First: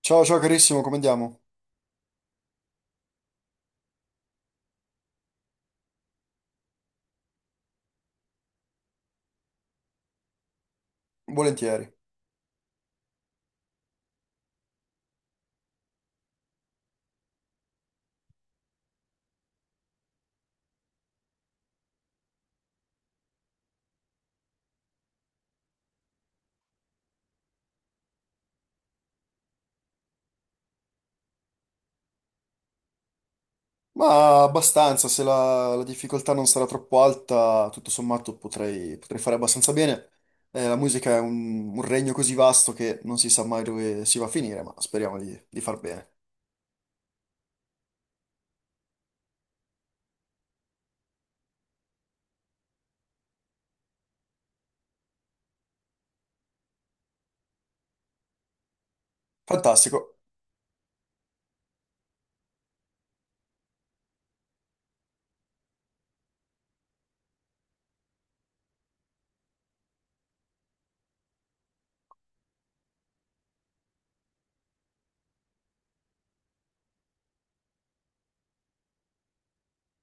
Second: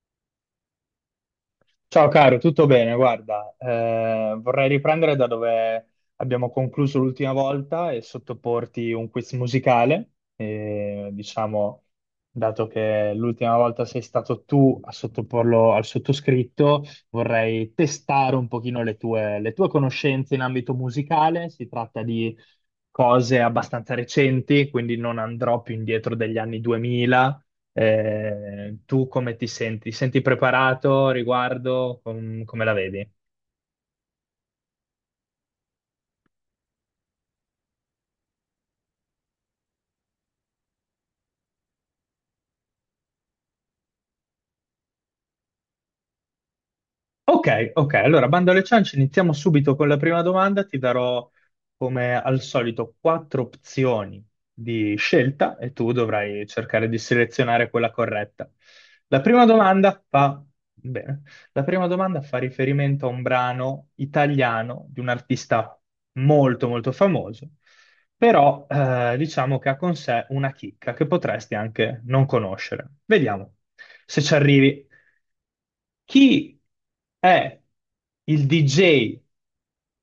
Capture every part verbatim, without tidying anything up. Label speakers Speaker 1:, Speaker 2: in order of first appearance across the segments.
Speaker 1: Ciao, ciao carissimo, come andiamo?
Speaker 2: Ciao caro, tutto bene? Guarda, eh, vorrei riprendere da dove abbiamo concluso l'ultima volta e sottoporti un quiz musicale. E, diciamo,
Speaker 1: Volentieri.
Speaker 2: dato che l'ultima volta sei stato tu a sottoporlo al sottoscritto, vorrei testare un pochino le tue, le tue conoscenze in ambito musicale. Si tratta di cose abbastanza recenti, quindi non andrò più indietro degli anni duemila. Eh, tu come ti senti? Ti senti preparato riguardo? Com- come la vedi?
Speaker 1: Ma abbastanza, se la, la difficoltà non sarà troppo alta, tutto sommato potrei, potrei fare abbastanza bene. Eh, la musica è un, un regno così vasto che non si sa mai dove si va a finire, ma speriamo di, di far bene.
Speaker 2: Ok, ok, allora bando alle ciance, iniziamo subito con la prima domanda. Ti darò, come al solito, quattro opzioni di scelta e tu dovrai cercare di selezionare quella corretta. La prima domanda
Speaker 1: Fantastico.
Speaker 2: fa, bene, la prima domanda fa riferimento a un brano italiano di un artista molto molto famoso, però eh, diciamo che ha con sé una chicca che potresti anche non conoscere. Vediamo se ci arrivi. Chi è il D J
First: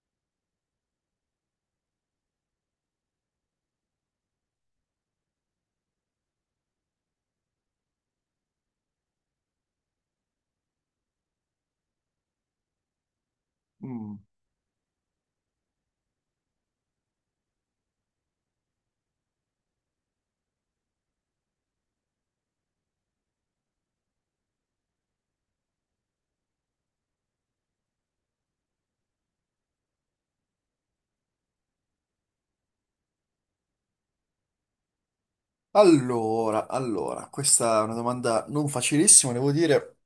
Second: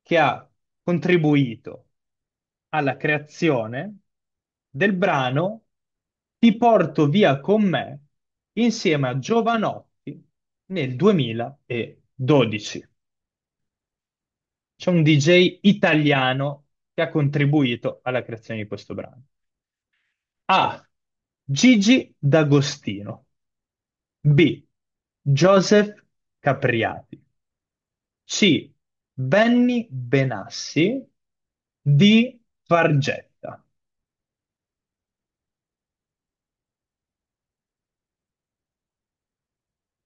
Speaker 2: che ha contribuito alla creazione del brano Ti porto via con me insieme a Giovanotti nel duemiladodici.
Speaker 1: Mm.
Speaker 2: C'è un D J italiano che ha contribuito alla creazione di questo brano. A. Gigi D'Agostino. B. Joseph Capriati. C. Benny Benassi di Fargetta.
Speaker 1: Allora, allora, questa è una domanda non facilissima, devo dire.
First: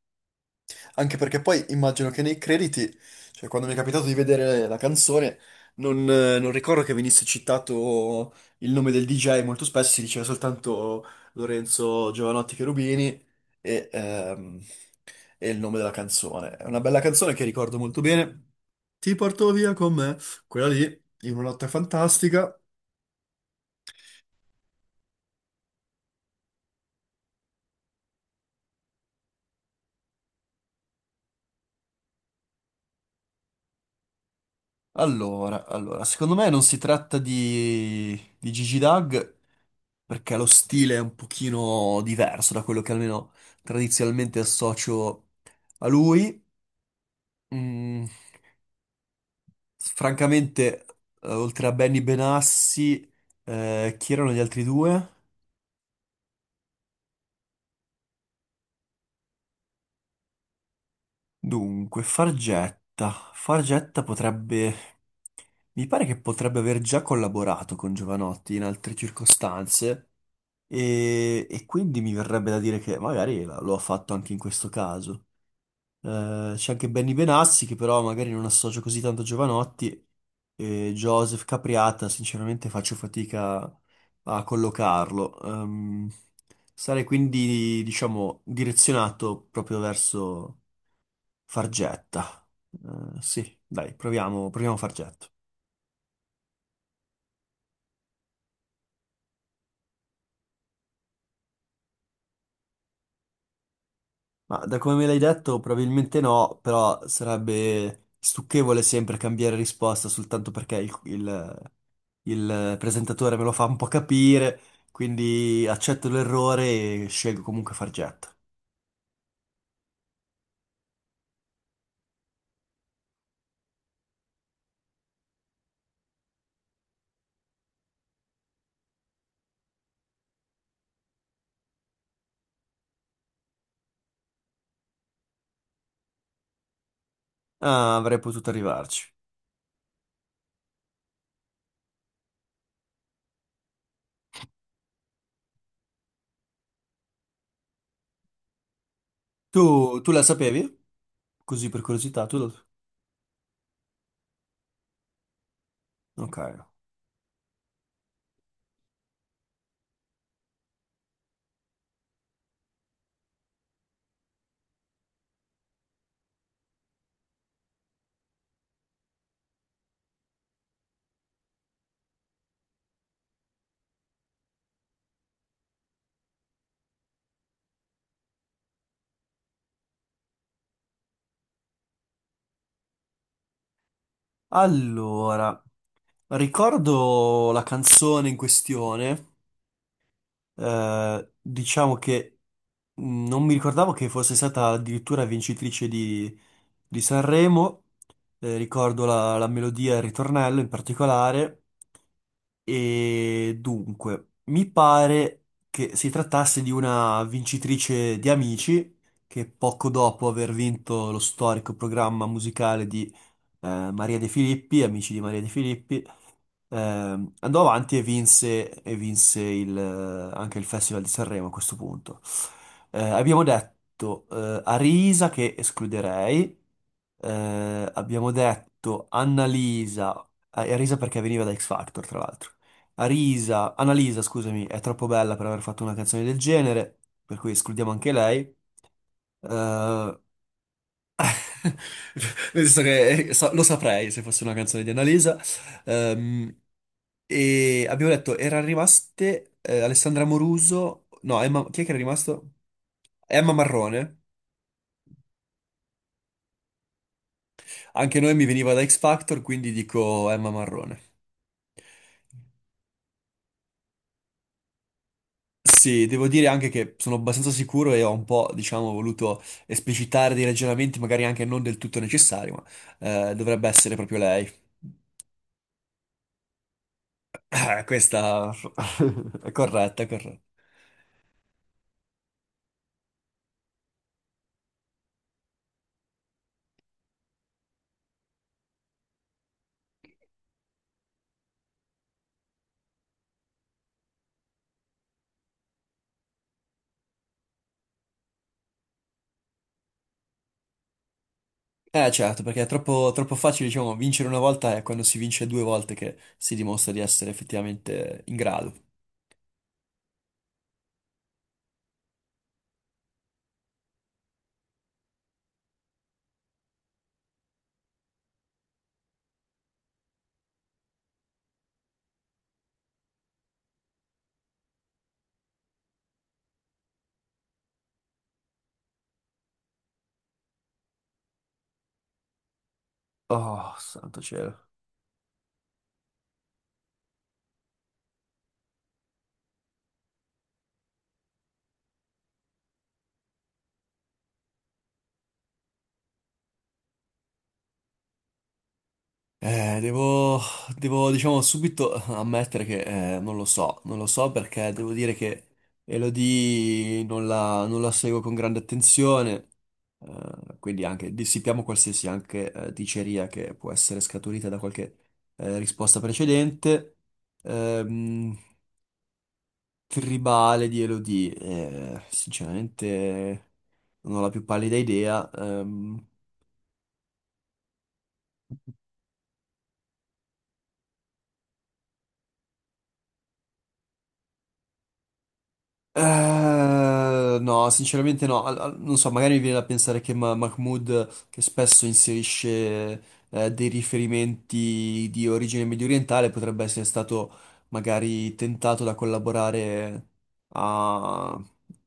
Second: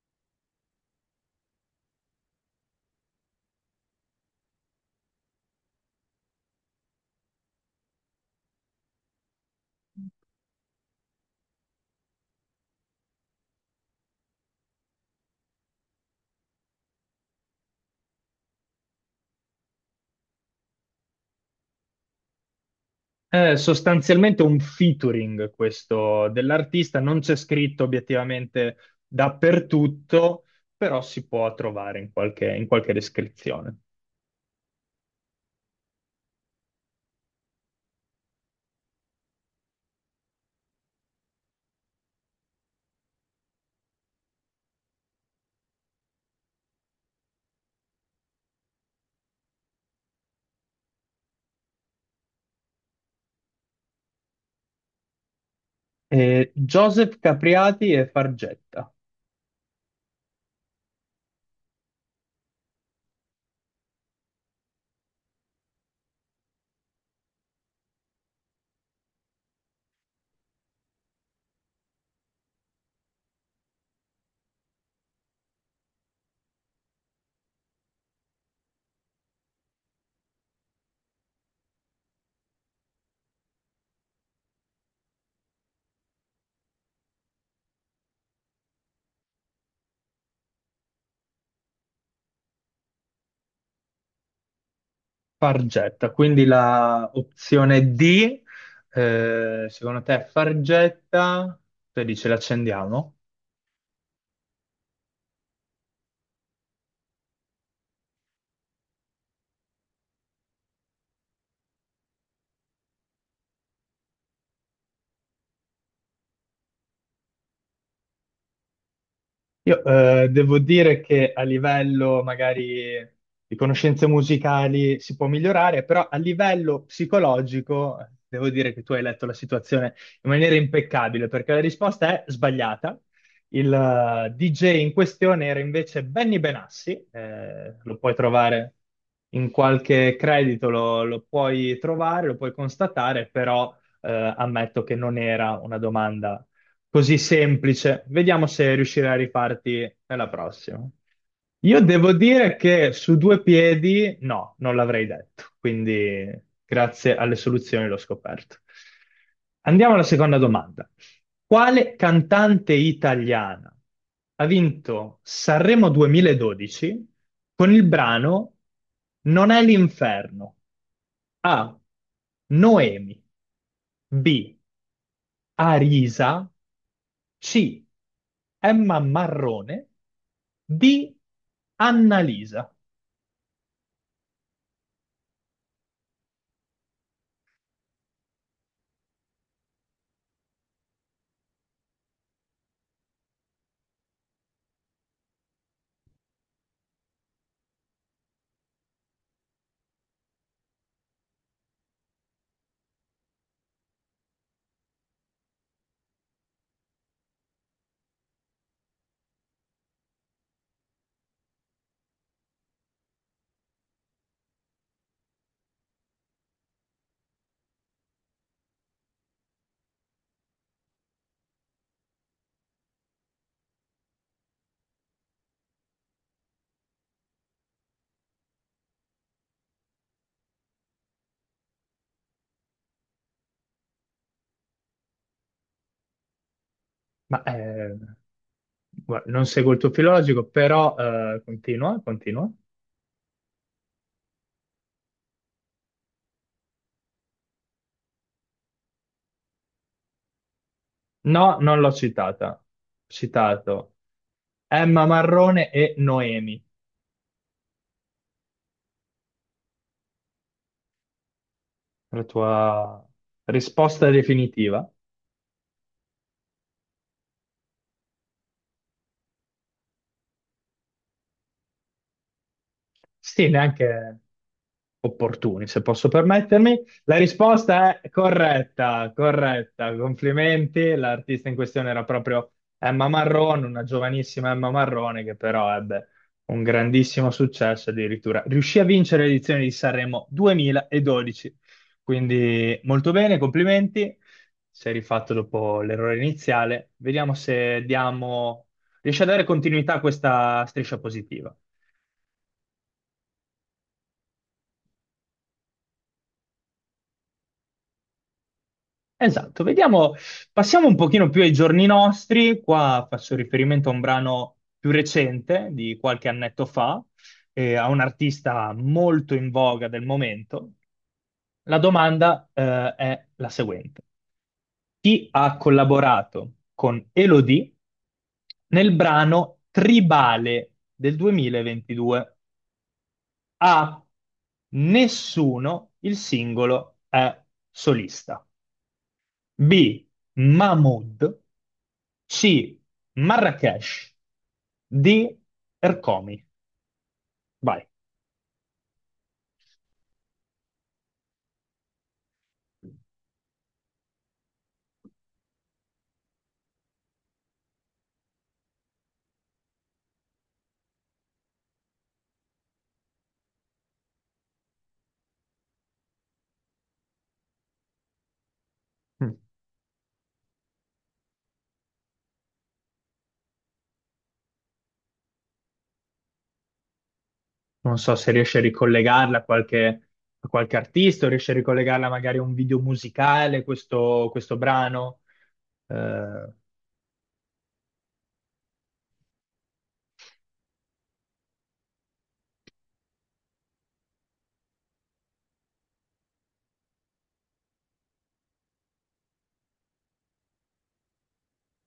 Speaker 1: Anche perché poi immagino che nei crediti, cioè quando mi è capitato di vedere la canzone, non, eh, non ricordo che venisse citato il nome del D J, molto spesso si diceva soltanto Lorenzo Giovanotti Cherubini e, ehm, e il nome della canzone. È una bella canzone che ricordo molto bene. Ti porto via con me, quella lì, in una notte fantastica.
Speaker 2: È sostanzialmente un featuring questo dell'artista, non c'è scritto obiettivamente dappertutto, però si può trovare in qualche, in qualche descrizione.
Speaker 1: Allora, allora, secondo me non si tratta di, di Gigi Dag perché lo stile è un pochino diverso da quello che almeno tradizionalmente associo a lui. Mm, francamente, eh, oltre a Benny Benassi, eh, chi erano gli altri due?
Speaker 2: Eh, Joseph Capriati e Fargetta.
Speaker 1: Dunque, Fargetta. Fargetta potrebbe... Mi pare che potrebbe aver già collaborato con Giovanotti in altre circostanze e, e quindi mi verrebbe da dire che magari la- lo ha fatto anche in questo caso. Eh, c'è anche Benny Benassi che però magari non associo così tanto a Giovanotti e Joseph Capriata sinceramente faccio fatica a collocarlo. Ehm, sarei quindi diciamo direzionato proprio verso Fargetta. Eh, sì, dai, proviamo, proviamo Fargetta.
Speaker 2: Fargetta, quindi la opzione D, eh, secondo te è Fargetta, te dici l'accendiamo?
Speaker 1: Ma da come me l'hai detto probabilmente no, però sarebbe stucchevole sempre cambiare risposta soltanto perché il, il il presentatore me lo fa un po' capire, quindi accetto l'errore e scelgo comunque Fargetta.
Speaker 2: Io eh, devo dire che a livello magari di conoscenze musicali si può migliorare, però a livello psicologico eh, devo dire che tu hai letto la situazione in maniera impeccabile, perché la risposta è sbagliata. Il eh, D J in questione era invece Benny Benassi, eh, lo
Speaker 1: Ah,
Speaker 2: puoi
Speaker 1: avrei potuto
Speaker 2: trovare
Speaker 1: arrivarci.
Speaker 2: in qualche credito, lo, lo puoi trovare, lo puoi constatare, però eh, ammetto che non era una domanda così semplice. Vediamo se riuscirai a
Speaker 1: Tu,
Speaker 2: rifarti
Speaker 1: tu la
Speaker 2: nella
Speaker 1: sapevi?
Speaker 2: prossima.
Speaker 1: Così per
Speaker 2: Io devo
Speaker 1: curiosità, tu lo...
Speaker 2: dire che su due piedi no, non l'avrei detto, quindi
Speaker 1: Ok.
Speaker 2: grazie alle soluzioni l'ho scoperto. Andiamo alla seconda domanda. Quale cantante italiana ha vinto Sanremo duemiladodici con il brano Non è l'inferno? A. Noemi. B. Arisa. C. Emma Marrone. D. Annalisa.
Speaker 1: Allora, ricordo la canzone in questione. Eh, diciamo che mh, non mi ricordavo che fosse stata addirittura vincitrice di, di Sanremo. Eh, ricordo la, la melodia e il ritornello in particolare. E dunque, mi pare che si trattasse di una vincitrice di Amici, che poco dopo aver vinto lo storico programma musicale di eh, Maria De Filippi, Amici di Maria De Filippi. Ehm, andò avanti e vinse, e vinse il, eh, anche il Festival di Sanremo a questo punto. Eh, abbiamo detto eh, Arisa che escluderei, eh, abbiamo detto Annalisa, eh, Arisa perché veniva da X Factor tra l'altro. Arisa, Annalisa, scusami, è troppo bella per aver fatto una canzone del genere, per
Speaker 2: Ma
Speaker 1: cui escludiamo
Speaker 2: eh,
Speaker 1: anche lei.
Speaker 2: guarda, non seguo il tuo
Speaker 1: Eh,
Speaker 2: filologico, però eh, continua, continua.
Speaker 1: nel senso che eh, sa- lo saprei se fosse una canzone di Annalisa. Ehm, e abbiamo detto, erano rimaste eh, Alessandra Moruso, no,
Speaker 2: No,
Speaker 1: Emma,
Speaker 2: non
Speaker 1: chi è che
Speaker 2: l'ho
Speaker 1: era rimasto?
Speaker 2: citata.
Speaker 1: Emma
Speaker 2: Citato
Speaker 1: Marrone.
Speaker 2: Emma Marrone e Noemi.
Speaker 1: Anche noi mi veniva da X Factor, quindi dico Emma Marrone.
Speaker 2: La tua risposta definitiva.
Speaker 1: Sì, devo dire anche che sono abbastanza sicuro e ho un po', diciamo, voluto esplicitare dei ragionamenti, magari anche non del tutto necessari, ma eh,
Speaker 2: Sì,
Speaker 1: dovrebbe essere proprio
Speaker 2: neanche
Speaker 1: lei.
Speaker 2: opportuni, se posso permettermi. La
Speaker 1: Ah,
Speaker 2: risposta è
Speaker 1: questa
Speaker 2: corretta,
Speaker 1: è
Speaker 2: corretta.
Speaker 1: corretta, è corretta.
Speaker 2: Complimenti. L'artista in questione era proprio Emma Marrone, una giovanissima Emma Marrone che però ebbe un grandissimo successo, addirittura riuscì a vincere l'edizione di Sanremo duemiladodici. Quindi molto bene, complimenti. Sei rifatto dopo l'errore iniziale. Vediamo se diamo... riesci a dare continuità a questa striscia positiva.
Speaker 1: Eh certo, perché è troppo, troppo facile, diciamo, vincere una volta è quando si vince due volte che si dimostra di essere effettivamente in grado.
Speaker 2: Esatto, vediamo, passiamo un pochino più ai giorni nostri, qua faccio riferimento a un brano più recente di qualche annetto fa, eh, a un artista molto in voga del momento. La domanda, eh, è la seguente. Chi ha collaborato con Elodie nel brano Tribale del duemilaventidue?
Speaker 1: Oh,
Speaker 2: A.
Speaker 1: santo cielo.
Speaker 2: Nessuno, il singolo è solista. B. Mahmood. C. Marrakesh. D. Ercomi. Vai.
Speaker 1: Eh, devo, devo, diciamo, subito ammettere che eh, non lo so, non lo so perché devo dire che Elodie non la, non la seguo con grande attenzione, eh, quindi anche dissipiamo qualsiasi anche eh, diceria che può essere scaturita da qualche eh, risposta precedente. Ehm,
Speaker 2: Mm.
Speaker 1: tribale di Elodie. Eh, sinceramente non ho la più pallida idea. Ehm,
Speaker 2: Non so se riesci a ricollegarla a qualche, a qualche artista o riesci a ricollegarla magari a un video musicale, questo, questo brano. Eh,
Speaker 1: eh, no, sinceramente no. Al- al- non so, magari mi viene da pensare che Ma- Mahmood, che spesso inserisce eh, dei riferimenti di origine mediorientale, potrebbe essere stato magari tentato da collaborare a,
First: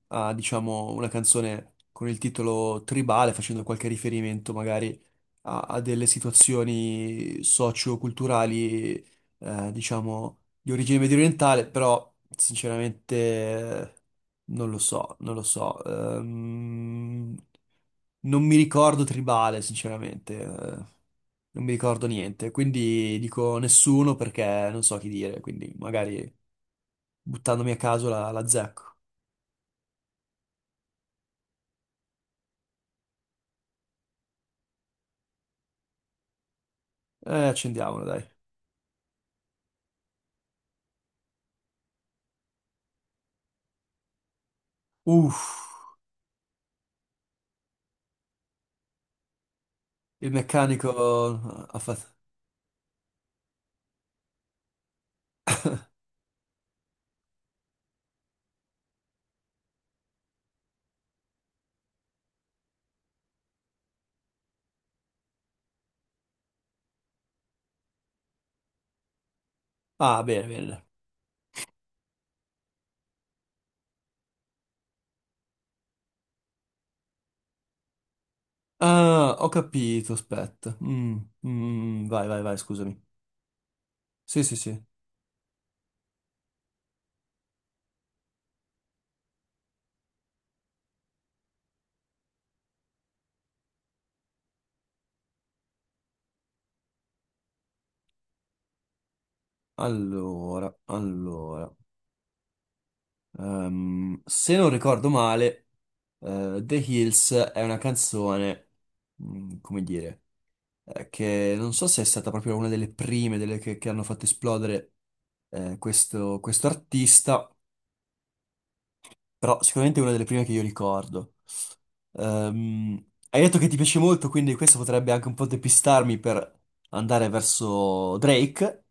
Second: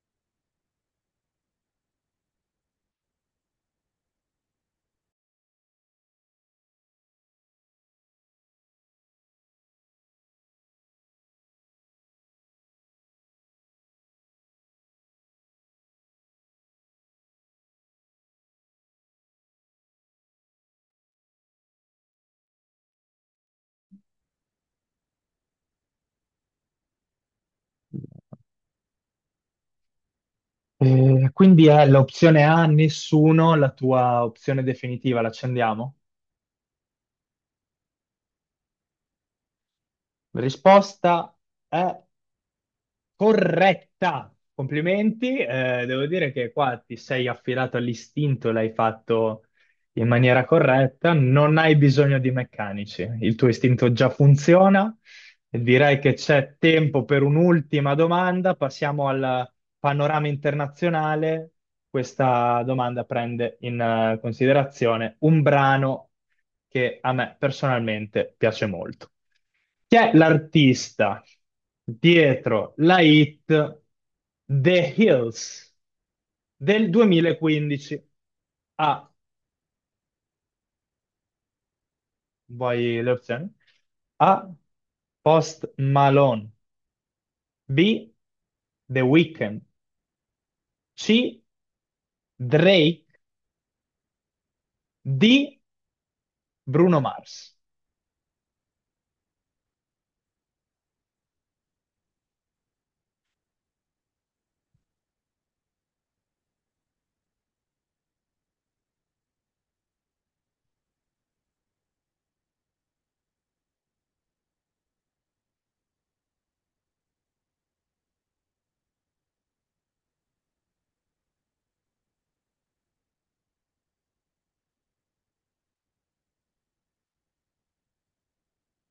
Speaker 1: a, diciamo, una canzone con il titolo Tribale, facendo qualche riferimento magari a, a delle situazioni socio-culturali, eh, diciamo, di origine medio orientale, però sinceramente eh, non lo so, non lo so. Ehm, non mi ricordo tribale, sinceramente, eh, non mi ricordo niente, quindi dico nessuno perché non so chi dire, quindi magari buttandomi a caso la, la zecco.
Speaker 2: eh, quindi è l'opzione A, nessuno, la tua opzione definitiva, l'accendiamo?
Speaker 1: Eh, accendiamola, dai.
Speaker 2: Risposta è corretta! Complimenti,
Speaker 1: Uff,
Speaker 2: eh, devo dire che qua ti sei affidato all'istinto, l'hai fatto in
Speaker 1: il
Speaker 2: maniera corretta,
Speaker 1: meccanico
Speaker 2: non hai
Speaker 1: ha fatto...
Speaker 2: bisogno di meccanici, il tuo istinto già funziona. Direi che c'è tempo per un'ultima domanda. Passiamo al panorama internazionale. Questa domanda prende in eh, considerazione un brano che a me personalmente piace molto. Chi è
Speaker 1: Ah, bene, bene.
Speaker 2: l'artista dietro la hit The Hills del duemilaquindici? A,
Speaker 1: Ah, ho capito, aspetta. Mm, mm, mm, mm, vai, vai, vai, scusami.
Speaker 2: vuoi le opzioni?
Speaker 1: Sì,
Speaker 2: A,
Speaker 1: sì, sì.
Speaker 2: Post Malone. B. The Weeknd. C. Drake. D. Bruno Mars.
Speaker 1: Allora, allora. Ehm, se non ricordo male, eh, The Hills è una canzone, mm, come dire, eh, che non so se è stata proprio una delle prime, delle che, che hanno fatto esplodere eh, questo, questo artista. Però sicuramente è una delle prime che io ricordo. Ehm, hai detto che ti piace molto, quindi questo potrebbe anche un po' depistarmi per andare verso Drake,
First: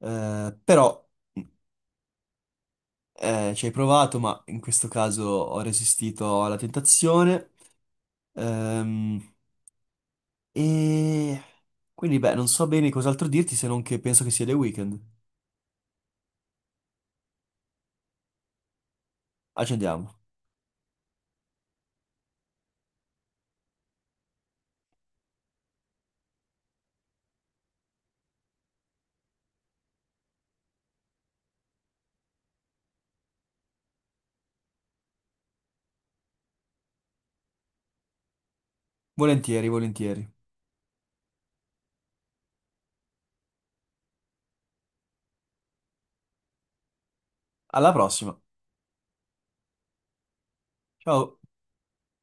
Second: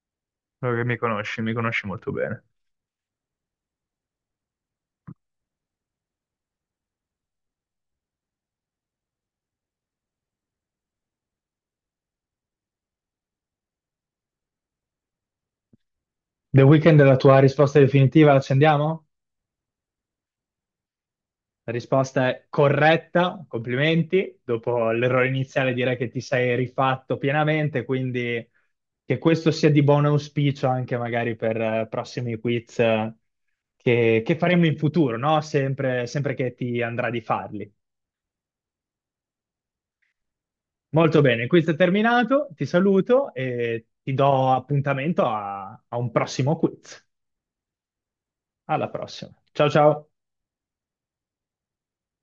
Speaker 1: eh,
Speaker 2: So che mi
Speaker 1: però
Speaker 2: conosci, mi conosci molto bene.
Speaker 1: eh, ci hai provato, ma in questo caso ho resistito alla tentazione. Ehm, e quindi, beh, non so bene cos'altro dirti se non che penso che sia The Weeknd.
Speaker 2: The Weeknd è la tua risposta definitiva, l'accendiamo?
Speaker 1: Accendiamo.
Speaker 2: La risposta è corretta, complimenti. Dopo l'errore iniziale direi che ti sei rifatto pienamente, quindi che questo sia di buon auspicio anche magari per eh, prossimi quiz eh, che, che faremo in futuro, no? Sempre, sempre che ti andrà di farli.
Speaker 1: Volentieri, volentieri.
Speaker 2: Molto bene, questo è terminato, ti saluto e ti do appuntamento a a un prossimo quiz.
Speaker 1: Alla prossima.
Speaker 2: Alla prossima. Ciao ciao.
Speaker 1: Ciao.